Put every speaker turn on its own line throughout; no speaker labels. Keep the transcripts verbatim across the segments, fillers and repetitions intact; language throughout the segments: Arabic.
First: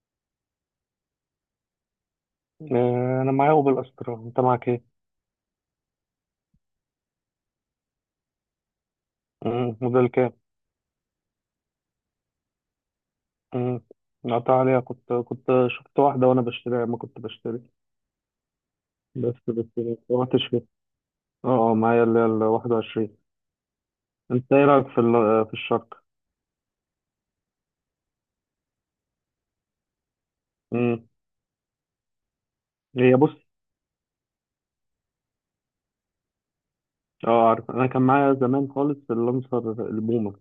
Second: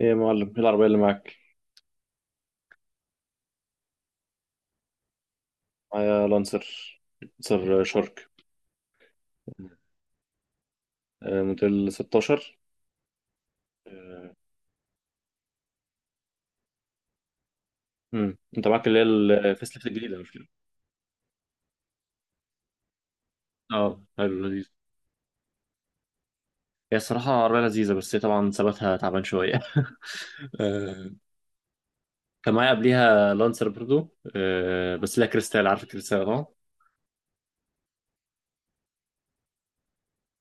ايه يا معلم ايه العربية اللي معاك؟
آه، انا معايا اوبل استرا، انت معاك ايه؟
معايا لانسر لانسر شارك.
مم، موديل كام؟
آه، موديل ستاشر.
مم،
آه،
قطع عليها، كنت كنت شفت واحده وانا بشتريها ما كنت بشتري.
امم انت معاك اللي هي
بس بس
الفيس ليفت
ما
الجديدة مش كده؟
روحتش فيها. اه اه، معايا اللي هي ال واحد وعشرين.
اه، حلو
انت ايه
لذيذ.
رايك في ال- آه، في الشرق؟
هي الصراحة عربية لذيذة بس هي طبعا ثباتها تعبان شوية.
مم،
آه. كان معايا
هي،
قبليها
بص.
لانسر برضو، آه، بس لها كريستال، عارف الكريستال اه.
اه، عارف انا كان معايا زمان خالص اللانسر البومه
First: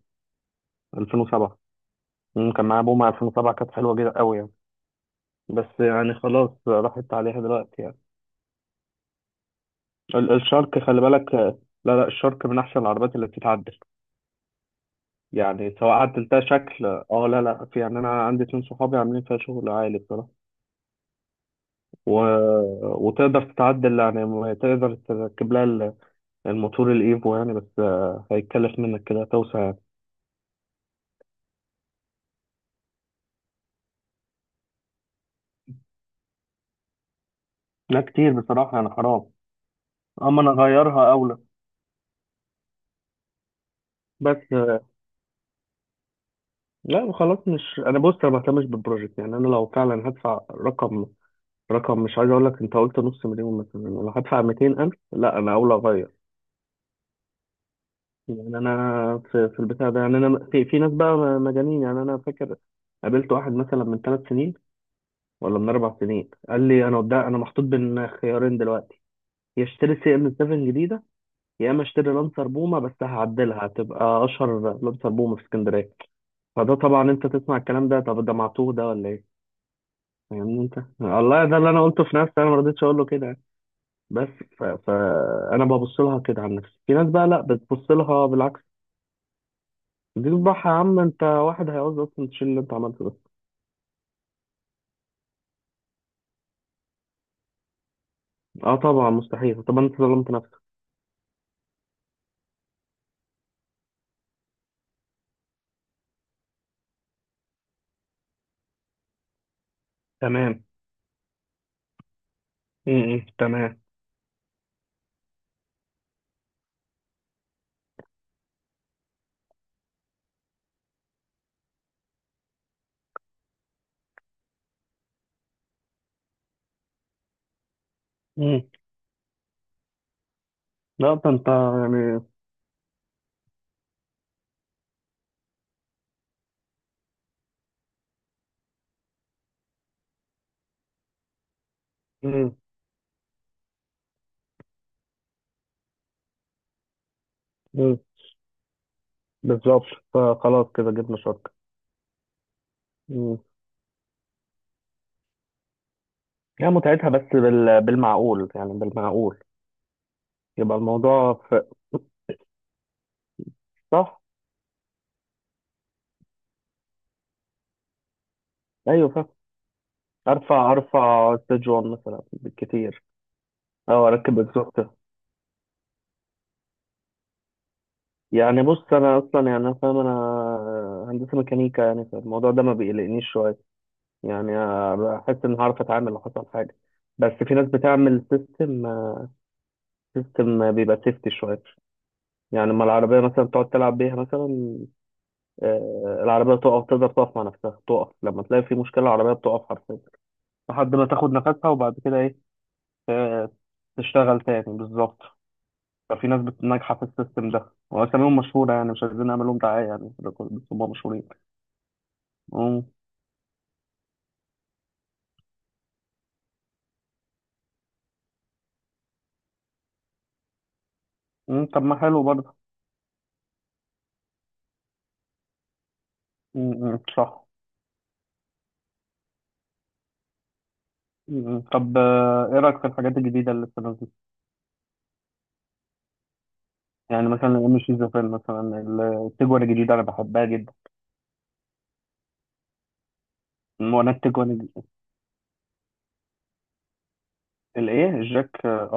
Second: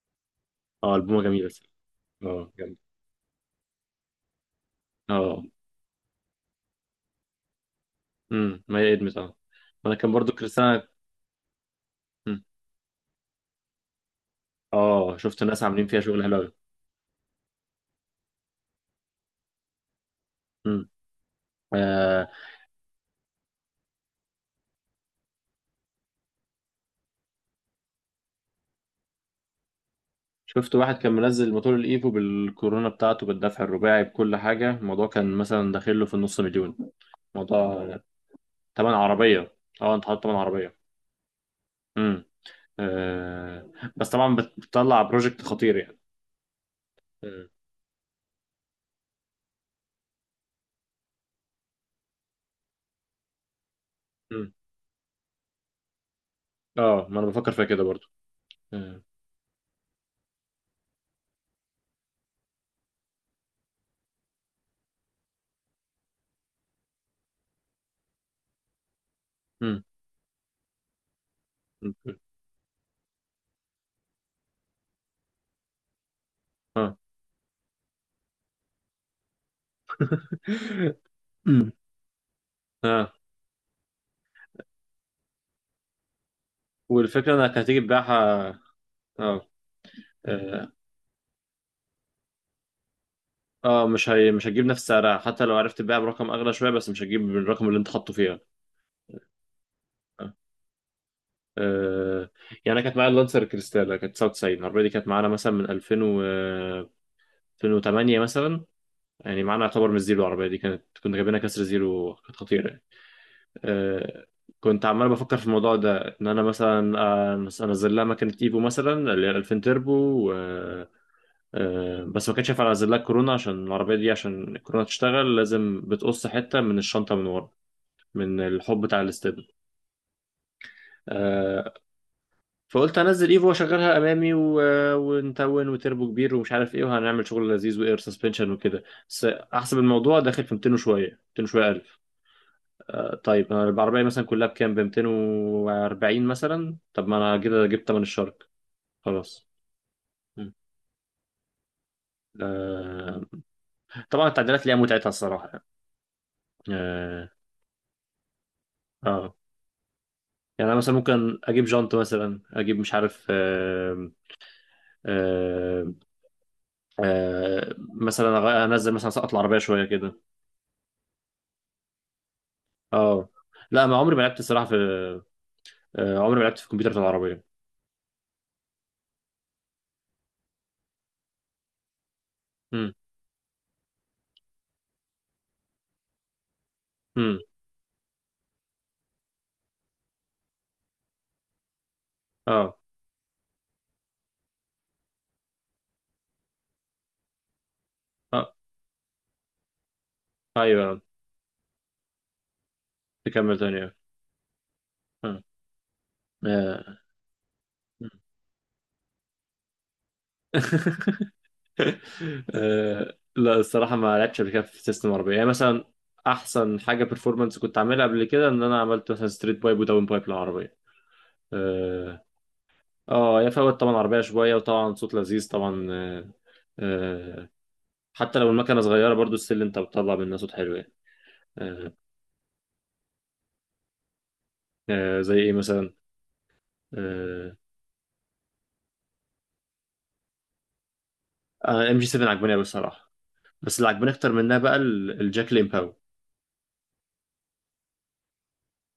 اه، البومة جميلة.
الفين وسبعه.
اه،
مم، كان
جميل.
معايا بومه الفين وسبعه، كانت حلوه جدا قوي يعني.
اه،
بس يعني خلاص، راحت عليها دلوقتي يعني.
امم ما هي ادمت اه. وانا كان برضو
ال- الشرق،
كريستال.
خلي بالك. آه، لا لا،
مم.
الشرق من احسن العربيات اللي بتتعدل.
اه، شفت الناس
يعني
عاملين
سواء
فيها شغل
عدلتها
حلو.
شكل، اه لا لا، في يعني انا عندي اتنين صحابي عاملين فيها شغل عالي بصراحه. و...
قوي.
وتقدر تتعدل يعني، م- تقدر تركب لها ال- الموتور الايفو يعني، بس آه، هيتكلف منك كده توسع يعني.
شفت واحد كان منزل موتور الايفو بالكورونا بتاعته بالدفع الرباعي بكل حاجة، الموضوع كان مثلا داخل له في النص مليون. موضوع
لا، كتير بصراحه يعني،
تمن
حرام.
عربية. اه، انت حاطط تمن
اما انا
عربية.
اغيرها اولى.
امم. آه، بس طبعا بت-
بس آه،
بتطلع بروجكت خطير يعني.
لا خلاص،
امم.
مش انا، بص انا ما بهتمش بالبروجكت يعني. انا لو فعلا هدفع رقم رقم مش عايز اقول لك، انت قلت نص مليون مثلا، لو هدفع
أمم.
ميتين الف لا انا اولى اغير.
اه، ما انا بفكر فيها كده برضو.
يعني
امم.
انا في في البتاع ده يعني، انا في في ناس بقى مجانين يعني. انا فاكر قابلت واحد مثلا من ثلاث سنين، ولا من اربع سنين، قال لي: انا قدام، انا محطوط بين خيارين دلوقتي. يا
أمم.
اشتري سي ام سبعه جديده، يا اما اشتري لانسر بومه بس هعدلها هتبقى اشهر لانسر بومه في اسكندريه. فده
اه.
طبعا انت تسمع الكلام ده، طب ده معتوه ده ولا ايه؟ فاهمني انت والله، ده اللي
أمم.
انا قلته في نفسي، انا ما رضيتش اقول له
اه،
كده يعني. بس ف... فانا ببص لها كده عن نفسي، في ناس بقى
والفكرة
لا
انك هتيجي
بتبص لها
تبيعها.
بالعكس.
اه.
تذبح يا
اه.
عم انت، واحد هيعوز اصلا تشيل اللي انت عملته ده.
آه، مش هي... مش هتجيب نفس سعرها حتى لو عرفت تبيعها برقم اغلى شوية، بس مش هتجيب بالرقم اللي انت حاطه فيها.
اه طبعا مستحيل. طب انت ظلمت نفسك.
آه، يعني انا كانت معايا اللانسر كريستالا، كانت تسعه وتسعين، العربيه دي كانت معانا مثلا من ألفين و ألفين وتمانيه مثلا، يعني معانا يعتبر من الزيرو. العربيه دي
تمام.
كانت كنا جايبينها كسر زيرو، كانت خطيره يعني.
امم تمام.
آه، كنت عمال بفكر في الموضوع ده ان انا مثلا آه، انزل لها مكنه ايفو مثلا، اللي هي ألفين تربو و... آه، بس ما كانش ينفع انزل لها كورونا، عشان العربيه دي، عشان الكورونا تشتغل لازم بتقص حته من الشنطه من ورا، من
امم
الحب بتاع
لا ده انت
الاستبن.
يعني.
فقلت انزل ايفو واشغلها امامي و... ونتون وتربو كبير ومش عارف ايه، وهنعمل شغل لذيذ واير سسبنشن وكده. بس احسب الموضوع داخل في ميتين وشويه، ميتين وشويه الف.
مم.
آه طيب، انا العربيه مثلا كلها بكام، ب ميتين واربعين مثلا، طب ما انا كده جبت
مم.
تمن الشرك. خلاص.
بالظبط.
م.
فخلاص كده جبنا شركة.
آه
مم.
طبعا التعديلات ليها متعتها الصراحه يعني.
يعني متعتها بس
اه.
بال... بالمعقول يعني
اه،
بالمعقول.
يعني انا
يبقى
مثلا
الموضوع
ممكن
في...
اجيب جانت مثلا، اجيب مش عارف آه.
صح.
آه. آه مثلا أغ- انزل مثلا
ايوه فاهم،
سقط العربيه شويه كده.
ارفع ارفع ستيج واحد مثلا بالكتير،
اه، لا ما
او
عمري ما
اركب
لعبت الصراحه في،
اكزوست.
آه، عمري ما لعبت في الكمبيوتر في العربيه.
يعني بص انا اصلا يعني انا فاهم، انا هندسة ميكانيكا يعني، فالموضوع ده ما
امم.
بيقلقنيش شوية. يعني آه، بحس ان هعرف اتعامل لو حصل حاجه. بس
امم.
في ناس بتعمل سيستم، سيستم بيبقى سيفتي شويه. يعني
اه.
لما العربيه مثلا تقعد تلعب بيها مثلا، آه، العربيه تقف، تقدر تقف مع نفسها، تقف لما
اه.
تلاقي في مشكله، العربيه بتقف حرفيا لحد
ايوه.
ما تاخد نفسها وبعد كده ايه؟ آه،
تكمل تاني آه.
تشتغل تاني بالظبط.
آه.
ففي ناس بت-
آه.
ناجحه في السيستم ده، واساميهم مشهوره يعني، مش عايزين نعمل لهم دعايه يعني في الريكورد، بس هم مشهورين. مم.
آه. لا الصراحه ما لعبتش قبل كده في سيستم عربيه، يعني مثلا احسن حاجه بيرفورمانس كنت عاملها قبل كده ان انا عملت مثلا ستريت بايب وداون بايب للعربيه.
مم، طب ما حلو
اه.
برضه.
اه، هي فوت طبعا عربيه شويه، وطبعا صوت لذيذ طبعا آه.
مم، مم، صح.
آه. حتى لو المكنه صغيره برضو السل، انت بتطلع منها صوت حلو يعني.
مم. مم.
آه.
طب، آه، ايه رايك في الحاجات الجديده اللي لسه نازله؟
آه. زي ايه مثلا؟
يعني مثلا
آه،
الام شيزوفرين مثلا، التجوان الجديده انا بحبها جدا.
ام جي سبعه عجباني قوي الصراحه، بس اللي عجباني
وانا
اكتر منها
التجوان.
بقى ال- الجاك ليمباو.
الايه الجاك؟ اه.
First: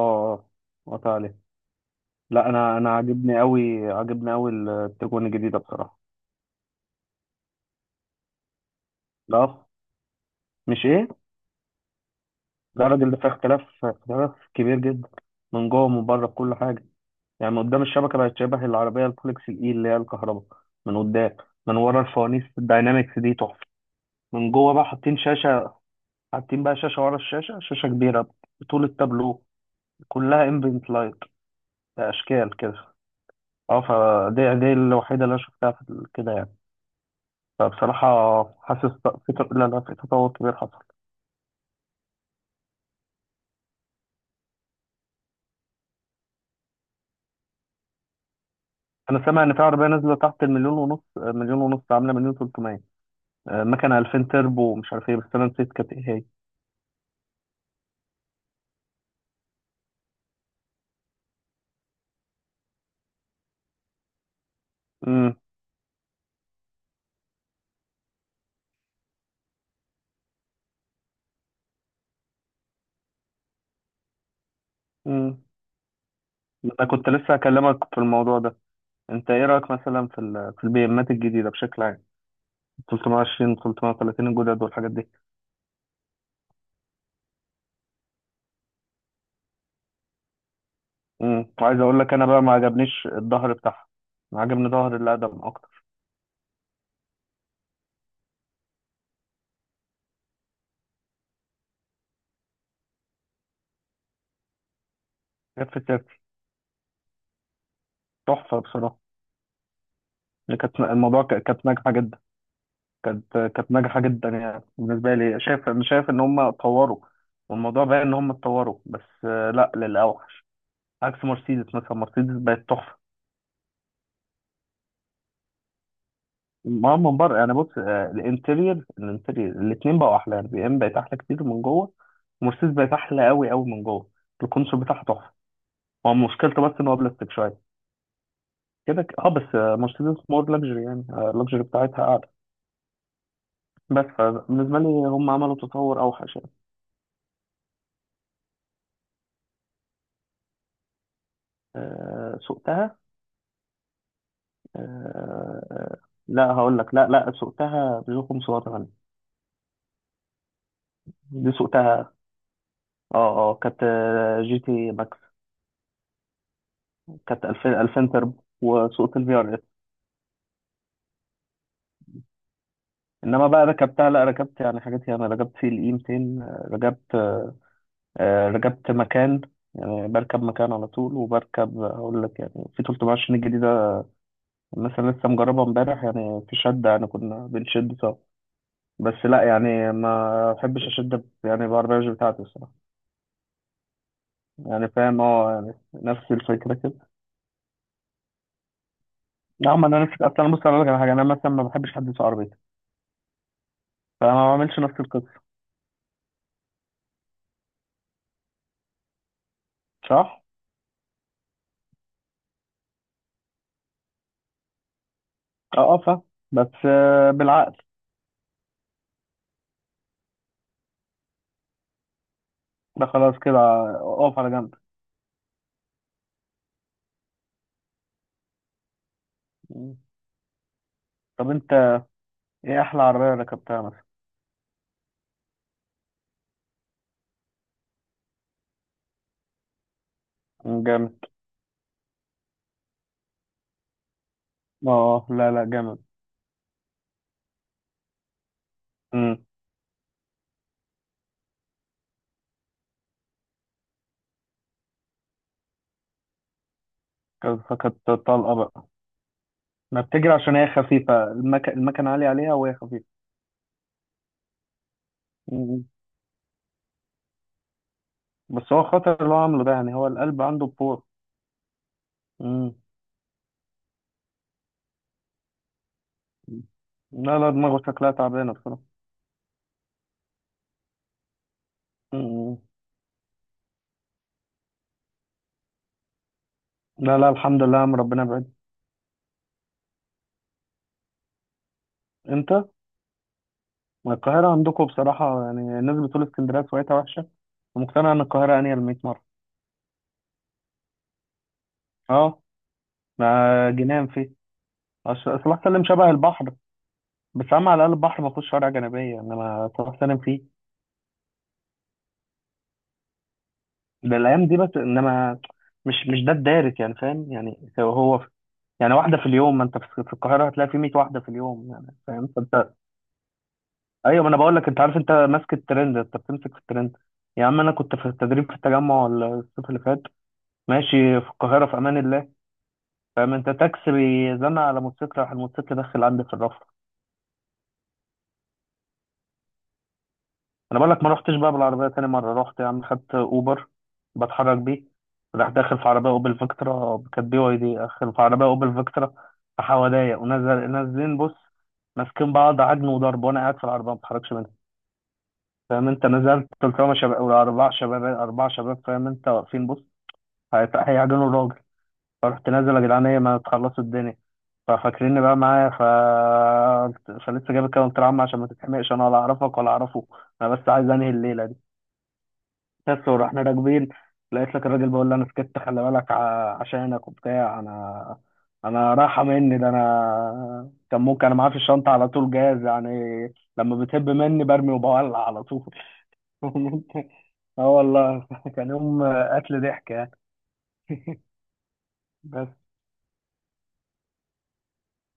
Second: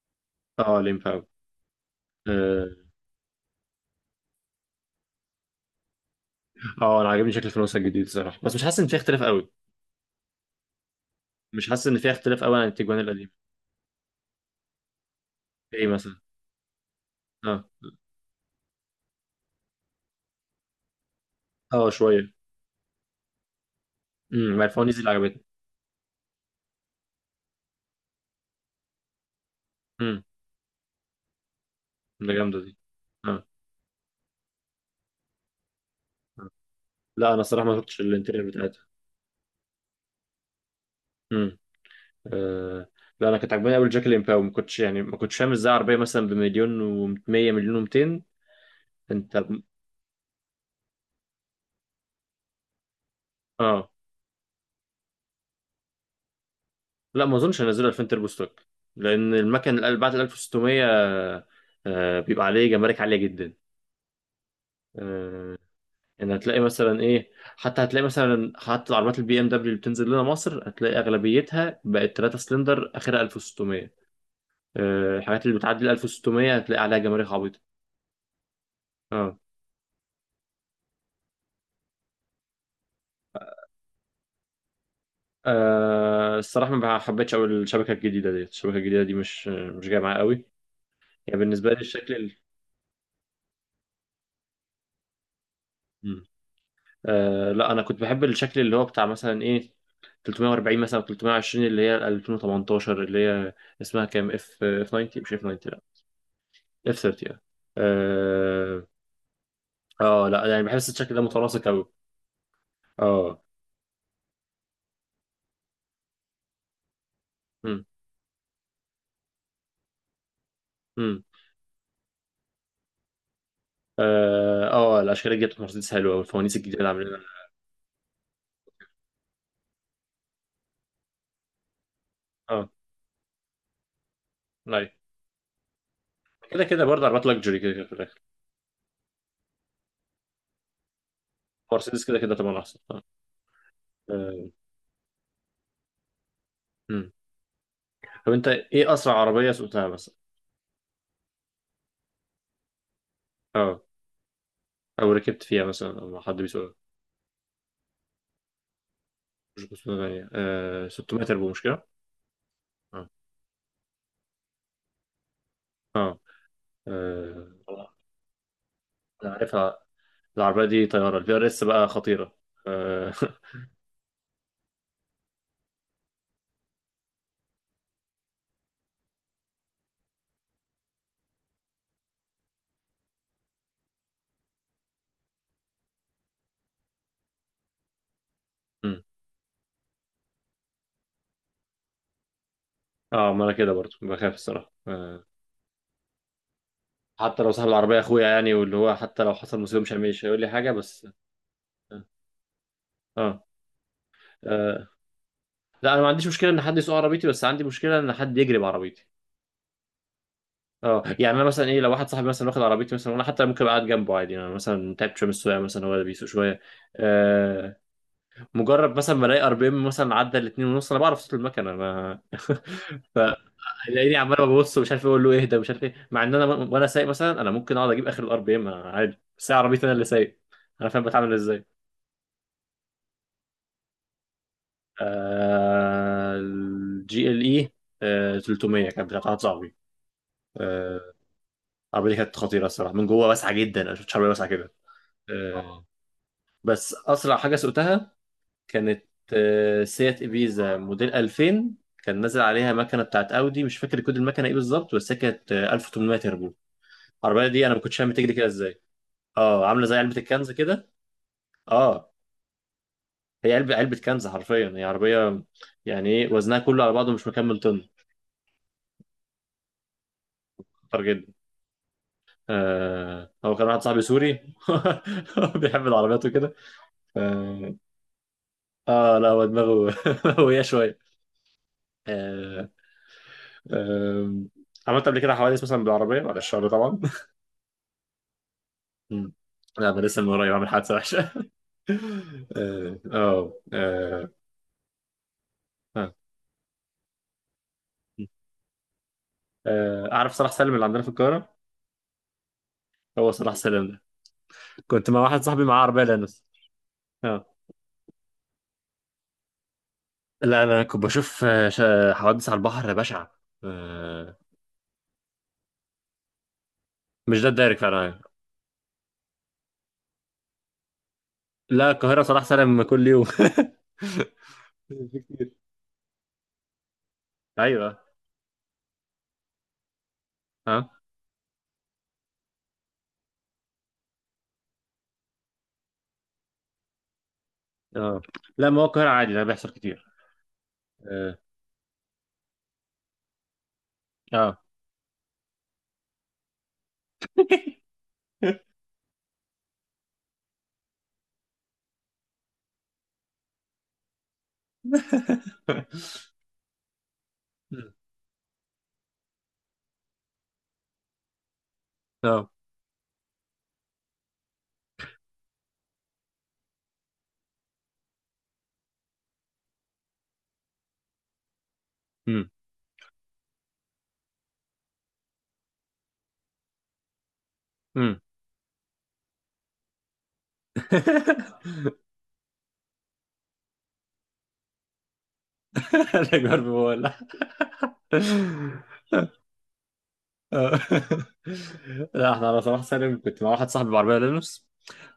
اه
اه قطع
ليمباو.
عليه. لا،
اه.
انا انا عاجبني قوي، عاجبني قوي التجوان الجديده بصراحه.
آه، انا عاجبني شكل الفانوس الجديد الصراحه، بس مش حاسس ان فيها اختلاف قوي.
لا، مش ايه،
مش حاسس ان فيها اختلاف قوي عن
ده
التيجوان
الراجل ده فيه
القديم.
اختلاف، اختلاف كبير جدا من جوه
ايه
ومن
مثلا؟
بره في كل حاجه. يعني من
اه.
قدام، الشبكه بقت شبه العربيه الفولكس الاي اللي هي الكهرباء من قدام. من
اه
ورا
شويه.
الفوانيس الداينامكس دي تحفه. من
امم، ما
جوه بقى
الفوانيس دي اللي
حاطين
عجبتني.
شاشه، حاطين بقى شاشه ورا الشاشه، شاشه كبيره بطول التابلو
امم.
كلها امبنت لايت
ده
اشكال
جامده دي.
كده.
اه.
اه، فدي دي الوحيده اللي انا شفتها في كده
آه.
يعني.
لا انا الصراحه ما شفتش
فبصراحه
الانتيريور بتاعتها.
حاسس في ت- لا لا، في تطور كبير حصل.
امم. آه. لا انا كنت عجباني قوي الجاك ليمباو، ما كنتش يعني ما كنتش فاهم ازاي عربيه مثلا بمليون و100 مليون و200.
انا سامع
انت.
ان في عربيه نازله تحت المليون ونص، مليون ونص، عامله مليون تلت ميه، آه،
اه،
مكنه الفين تربو ومش عارف ايه، بس انا نسيت كانت ايه هي.
لا ما اظنش هينزلوا ألفين تربو ستوك، لان المكن ال- بعد ال ألف وستميه آه، بيبقى عليه جمارك عاليه جدا.
امم
آه، يعني هتلاقي مثلا ايه، حتى هتلاقي مثلا حتى العربيات البي ام دبليو اللي بتنزل لنا مصر، هتلاقي اغلبيتها بقت ثلاث سلندر اخرها ألف وستمائة. آه،
امم
الحاجات اللي بتعدي ال ألف وستميه هتلاقي
انا
عليها
كنت
جمارك
لسه
عبيطه.
هكلمك في الموضوع ده. انت
اه.
ايه رايك مثلا في ال في البي امات الجديده بشكل عام، تلت ميه وعشرين، تلت ميه وتلاتين الجدد والحاجات دي.
آه، الصراحه ما حبيتش قوي الشبكه الجديده ديت، الشبكه الجديده دي مش مش جايه معايا قوي. يعني
امم
بالنسبه
وعايز
لي
اقول لك انا
الشكل
بقى ما عجبنيش الظهر بتاعها. ما عجبني ظهر اللي اقدم اكتر.
ال... آه لا انا كنت بحب الشكل اللي هو بتاع مثلا ايه ثلاثمائة واربعين مثلا، ثلاثمائة وعشرين اللي هي ألفين وثمانية عشر اللي هي اسمها كام اف اف تسعين، مش اف تسعين،
كانت في
لا
سيرتي
اف تلاتين.
تحفه
اه.
بصراحه.
اه. آه، لا
يعني
يعني
كانت
بحس الشكل ده
الموضوع ك-
متناسق
كانت
قوي.
ناجحه جدا. كانت
اه.
كانت ناجحه جدا يعني. بالنسبه لي شايف، انا شايف ان هم اتطوروا. والموضوع
امم.
بقى ان هم اتطوروا، بس آه، لا، للاوحش.
امم.
عكس مرسيدس مثلا، مرسيدس بقت تحفه.
اه. آه، الاشكال الجديده بتاعت مرسيدس حلوه والفوانيس الجديده اللي
ما من
عاملينها.
بره يعني، بص آه، الانتريور، الانتريور الاثنين بقوا احلى يعني، بي ام بقت احلى كتير من جوه.
اه.
مرسيدس بقت احلى قوي قوي من جوه. الكونسول
لا
بتاعها تحفه. هو مشكلته
كده
بس
كده
ان هو
برضه عربيات
بلاستيك
لكجري،
شويه.
كده كده في الاخر.
كده ك- اه، بس آه، مرسيدس مور لاكجري يعني، اللكجري
مرسيدس
بتاعتها
كده
اعلى.
كده طبعا احسن اه.
بس
آه.
فبالنسبه لي هم عملوا تطور اوحش يعني.
امم. طب انت ايه اسرع عربيه سوقتها مثلا؟
آه، سوقتها.
اه. او ركبت فيها
آه، آه،
مثلا، او حد
لا
بيسوقها.
هقول لك، لا لا، سوقتها بيجو خمس ميه وتمنيه.
مش خمسميه وتمانيه، آه ستمائة تربو
دي
مش كده؟
سوقتها.
اه.
اه اه كانت آه، جي تي ماكس.
اه.
كانت
آه،
2000
والله.
2000 تربو، وسوقت
انا
الفي ار اس.
عارفها. العربية دي طيارة، الفي ار اس بقى خطيرة. اه.
انما بقى ركبتها، لا ركبت يعني حاجات يعني، ركبت سي ال اي ميتين، آه، ركبت، آه، ركبت مكان. يعني بركب مكان على طول، وبركب هقول لك يعني، في تلت ميه وعشرين الجديدة مثلا لسه مجربها امبارح يعني، في شدة يعني كنا بنشد سوا.
مم.
بس لا يعني، ما بحبش اشد يعني بعربية بتاعتي الصراحة.
آه، ما انا كده برضو بخاف الصراحة
يعني فاهم
آه.
اه يعني نفس الفكره كده.
حتى لو صاحب العربية اخويا يعني، واللي هو حتى لو حصل
لا
مصيبة
ما
مش هي-
انا نفس،
مش
اصل
هيقول لي
انا بص،
حاجة،
أنا اقول لك على
بس
حاجه، انا مثلا ما بحبش
اه.
حد يسوق عربيتي.
آه.
فما بعملش
آه.
نفس القصه.
لا انا ما عنديش مشكلة ان حد يسوق عربيتي، بس عندي مشكلة ان حد يجري بعربيتي.
صح؟
اه، يعني انا مثلا ايه، لو واحد صاحبي مثلا واخد عربيتي مثلا، وانا حتى ممكن ابقى قاعد جنبه عادي، يعني انا مثلا تعبت شويه من السواقه مثلا، هو
اه اه،
اللي
فاهم.
بيسوق شويه.
بس آه، بالعقل.
آه. مجرد مثلا ما الاقي ار بي ام مثلا عدى الاتنين ونص، انا بعرف صوت المكنه انا.
ده خلاص كده.
فلاقيني عمال
اقف على جنب.
ببص، ومش عارف اقول له اهدى ومش عارف ايه، مع ان انا م- وانا سايق مثلا انا ممكن اقعد اجيب اخر الار بي ام عادي، بس هي عربيتي انا
مم.
اللي سايق. انا فاهم بتعمل
طب
ازاي.
انت، ايه احلى عربيه ركبتها مثلا؟
آه الجي ال اي تلتميه كانت بتاعت واحد صاحبي.
مم،
آه،
جامد.
العربيه دي كانت خطيره الصراحه، من جوه واسعه جدا، انا ما شفتش عربيه واسعه كده.
اه، أه، لا
آه.
لا
اه.
جامد.
بس اسرع حاجه سوقتها كانت،
امم
آه، سيات إبيزا موديل ألفين، كان نازل عليها مكنه بتاعت اودي، مش فاكر كود المكنه ايه بالظبط، بس هي كانت آه، ألف وثمانمائة تربو. العربيه دي انا ما
فكانت
كنتش فاهم بتجري كده
طلقه
ازاي.
بقى.
اه، عامله زي
ما
علبه
بتجري
الكنز
عشان هي
كده.
خفيفه، المك...
اه،
المكنه عاليه عليها وهي خفيفه.
هي علبه، علبه كنز حرفيا، هي عربيه
مم.
يعني ايه، وزنها كله على بعضه مش مكمل طن.
بس هو خطر اللي هو عامله ده يعني، هو القلب عنده
خطر
بور.
جدا.
مم.
آه هو كان واحد صاحبي سوري. بيحب العربيات وكده.
لا لا،
اه.
دماغه شكلها تعبانه بصراحه.
آه، لا هو دماغه هوية شويه.
مم.
آه. آه. عملت قبل كده حوادث مثلا بالعربيه، بعد الشر طبعا.
لا لا، الحمد لله يا عم، ربنا بعيد.
مم. لا ده لسه من قريب عامل حادثه وحشه.
انت،
اه. اه.
ما
آه.
القاهرة عندكم بصراحة يعني، الناس
آه.
بتقول اسكندرية سويتها وحشة، ومقتنع ان القاهرة انيل ميه مرة.
آه، اعرف صلاح سالم اللي عندنا في القاهره.
اه، ما
هو صلاح سالم ده،
جنان فيه.
كنت مع واحد
أصل صلاح
صاحبي معاه
سالم
عربيه
شبه
لانوس.
البحر، بس
اه.
عم، على الاقل البحر ما فيهوش شوارع جانبية، انما صلاح سالم
لا
فيه.
لا انا كنت بشوف آه، شا- حوادث على البحر بشعه.
ده
آه،
الايام دي بس، انما مش مش ده الدارس يعني، فاهم
مش ده
يعني،
الدايركت
هو
فعلا يعني.
هو. يعني واحدة في اليوم، ما انت في في القاهرة هتلاقي في ميه واحدة في اليوم
لا
يعني،
القاهره
فاهم
صلاح
فانت.
سالم كل يوم.
ايوه، ما انا بقول لك، انت عارف،
في
انت
كتير.
ماسك الترند، انت بتمسك في الترند. يا عم، انا كنت
ايوه.
في التدريب في التجمع الصيف اللي فات،
اه.
ماشي في القاهرة في أمان الله، فاهم أنت، تاكسي بيزنق على موتوسيكل، راح الموتوسيكل داخل عندي في الرف.
اه. لا ما هو القاهره عادي ده بيحصل كتير.
أنا بقول لك، ما رحتش
اه.
بقى بالعربية تاني مرة، رحت يا عم خدت أوبر،
اه.
بتحرك بيه. راح داخل في عربية أوبل فيكترا، كانت بي واي دي داخل في عربية أوبل فيكترا، في حواليا ونزل نازلين بص، ماسكين بعض عجن وضرب، وأنا قاعد في العربية ما بتحركش منها. فاهم أنت، نزلت قلت لهم يا شباب، ولا أربع شباب، أربع شباب فاهم أنت، واقفين بص. هيت- هيعجنوا الراجل. فرحت
اه.
نازل، يا جدعان إيه، ما تخلصوا الدنيا. ففاكريني بقى معايا، ف فلسه جايب الكلام طلع عم، عشان ما تتحمقش، انا ولا اعرفك ولا اعرفه. انا بس عايز انهي الليله دي.
امم.
بس، ورحنا راكبين. لقيت لك الراجل بقول لي: انا سكت، خلي بالك ع- عشانك وبتاع.
امم.
انا انا رايحه مني ده، انا كان ممكن، انا معايا في الشنطه على طول جاهز يعني. لما بتهب مني برمي وبولع على طول.
انا جرب.
اه
لا،
والله، كان يوم قتل ضحك يعني.
احنا
بس.
على صلاح سالم كنت مع واحد صاحبي بعربية لينوس،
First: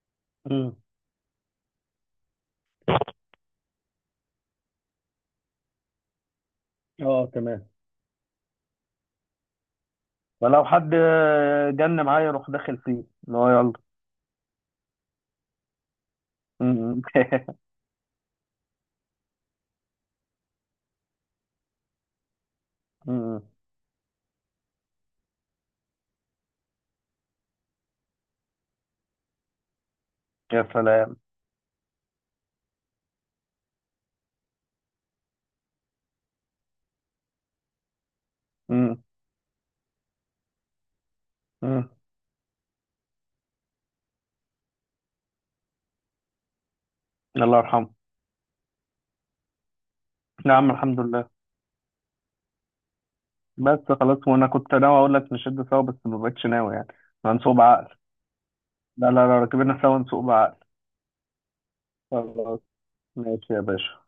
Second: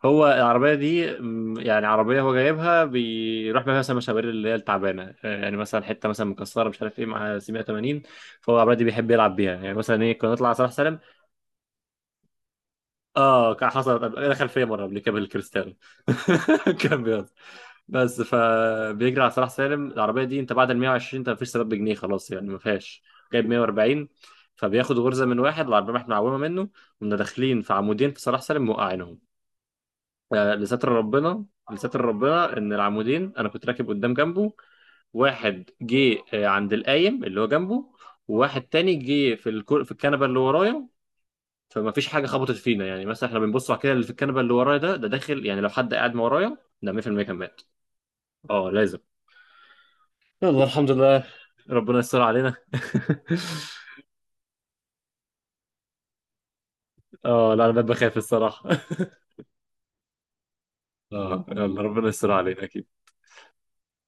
هو العربية
مم.
دي م، يعني عربية، هو جايبها بيروح بيها مثلا مشاوير اللي هي التعبانة، آه، يعني مثلا حتة مثلا مكسرة مش عارف ايه
اه
مع
تمام.
سبعمائة وثمانين. فهو العربية دي بيحب يلعب بيها، يعني مثلا ايه، كنا نطلع على
فلو
صلاح
حد
سالم.
جن معايا يروح داخل فيه. اللي هو
اه كان
يلا.
حصلت قبل- دخل فيا مره قبل كده بالكريستال.
م-
كان بيض. بس فبيجري على صلاح سالم العربيه دي، انت بعد ال ميه وعشرين انت مفيش سبب بجنيه خلاص يعني ما فيهاش.
م.
جايب ميه واربعين. فبياخد غرزه من واحد، العربيه احنا معومه منه، ومنا داخلين في عمودين في صلاح سالم، موقعينهم. آه،
يا
لستر
سلام.
ربنا. لستر ربنا ان العمودين، انا كنت راكب قدام جنبه، واحد جه آه، عند القايم اللي هو جنبه، وواحد تاني
م-
جه في الكر... في الكنبه اللي ورايا.
م.
فما فيش حاجه خبطت فينا، يعني مثلا احنا بنبص على كده، اللي في الكنبه اللي ورايا ده، ده داخل يعني لو حد قاعد ما ورايا ده ميه بالميه كان
الله
مات.
يرحمه.
اه لازم. يلا
نعم،
الحمد
الحمد
لله.
لله.
ربنا يستر علينا.
بس خلاص، وانا كنت ناوي اقول لك نشد سوا، بس ما بقتش ناوي يعني.
اه،
هنسوق
لا انا بقيت
بعقل.
بخاف الصراحه.
لا لا لا، ركبنا سوا نسوق بعقل.
اه يلا ربنا يستر
خلاص،
علينا اكيد.
ماشي يا باشا.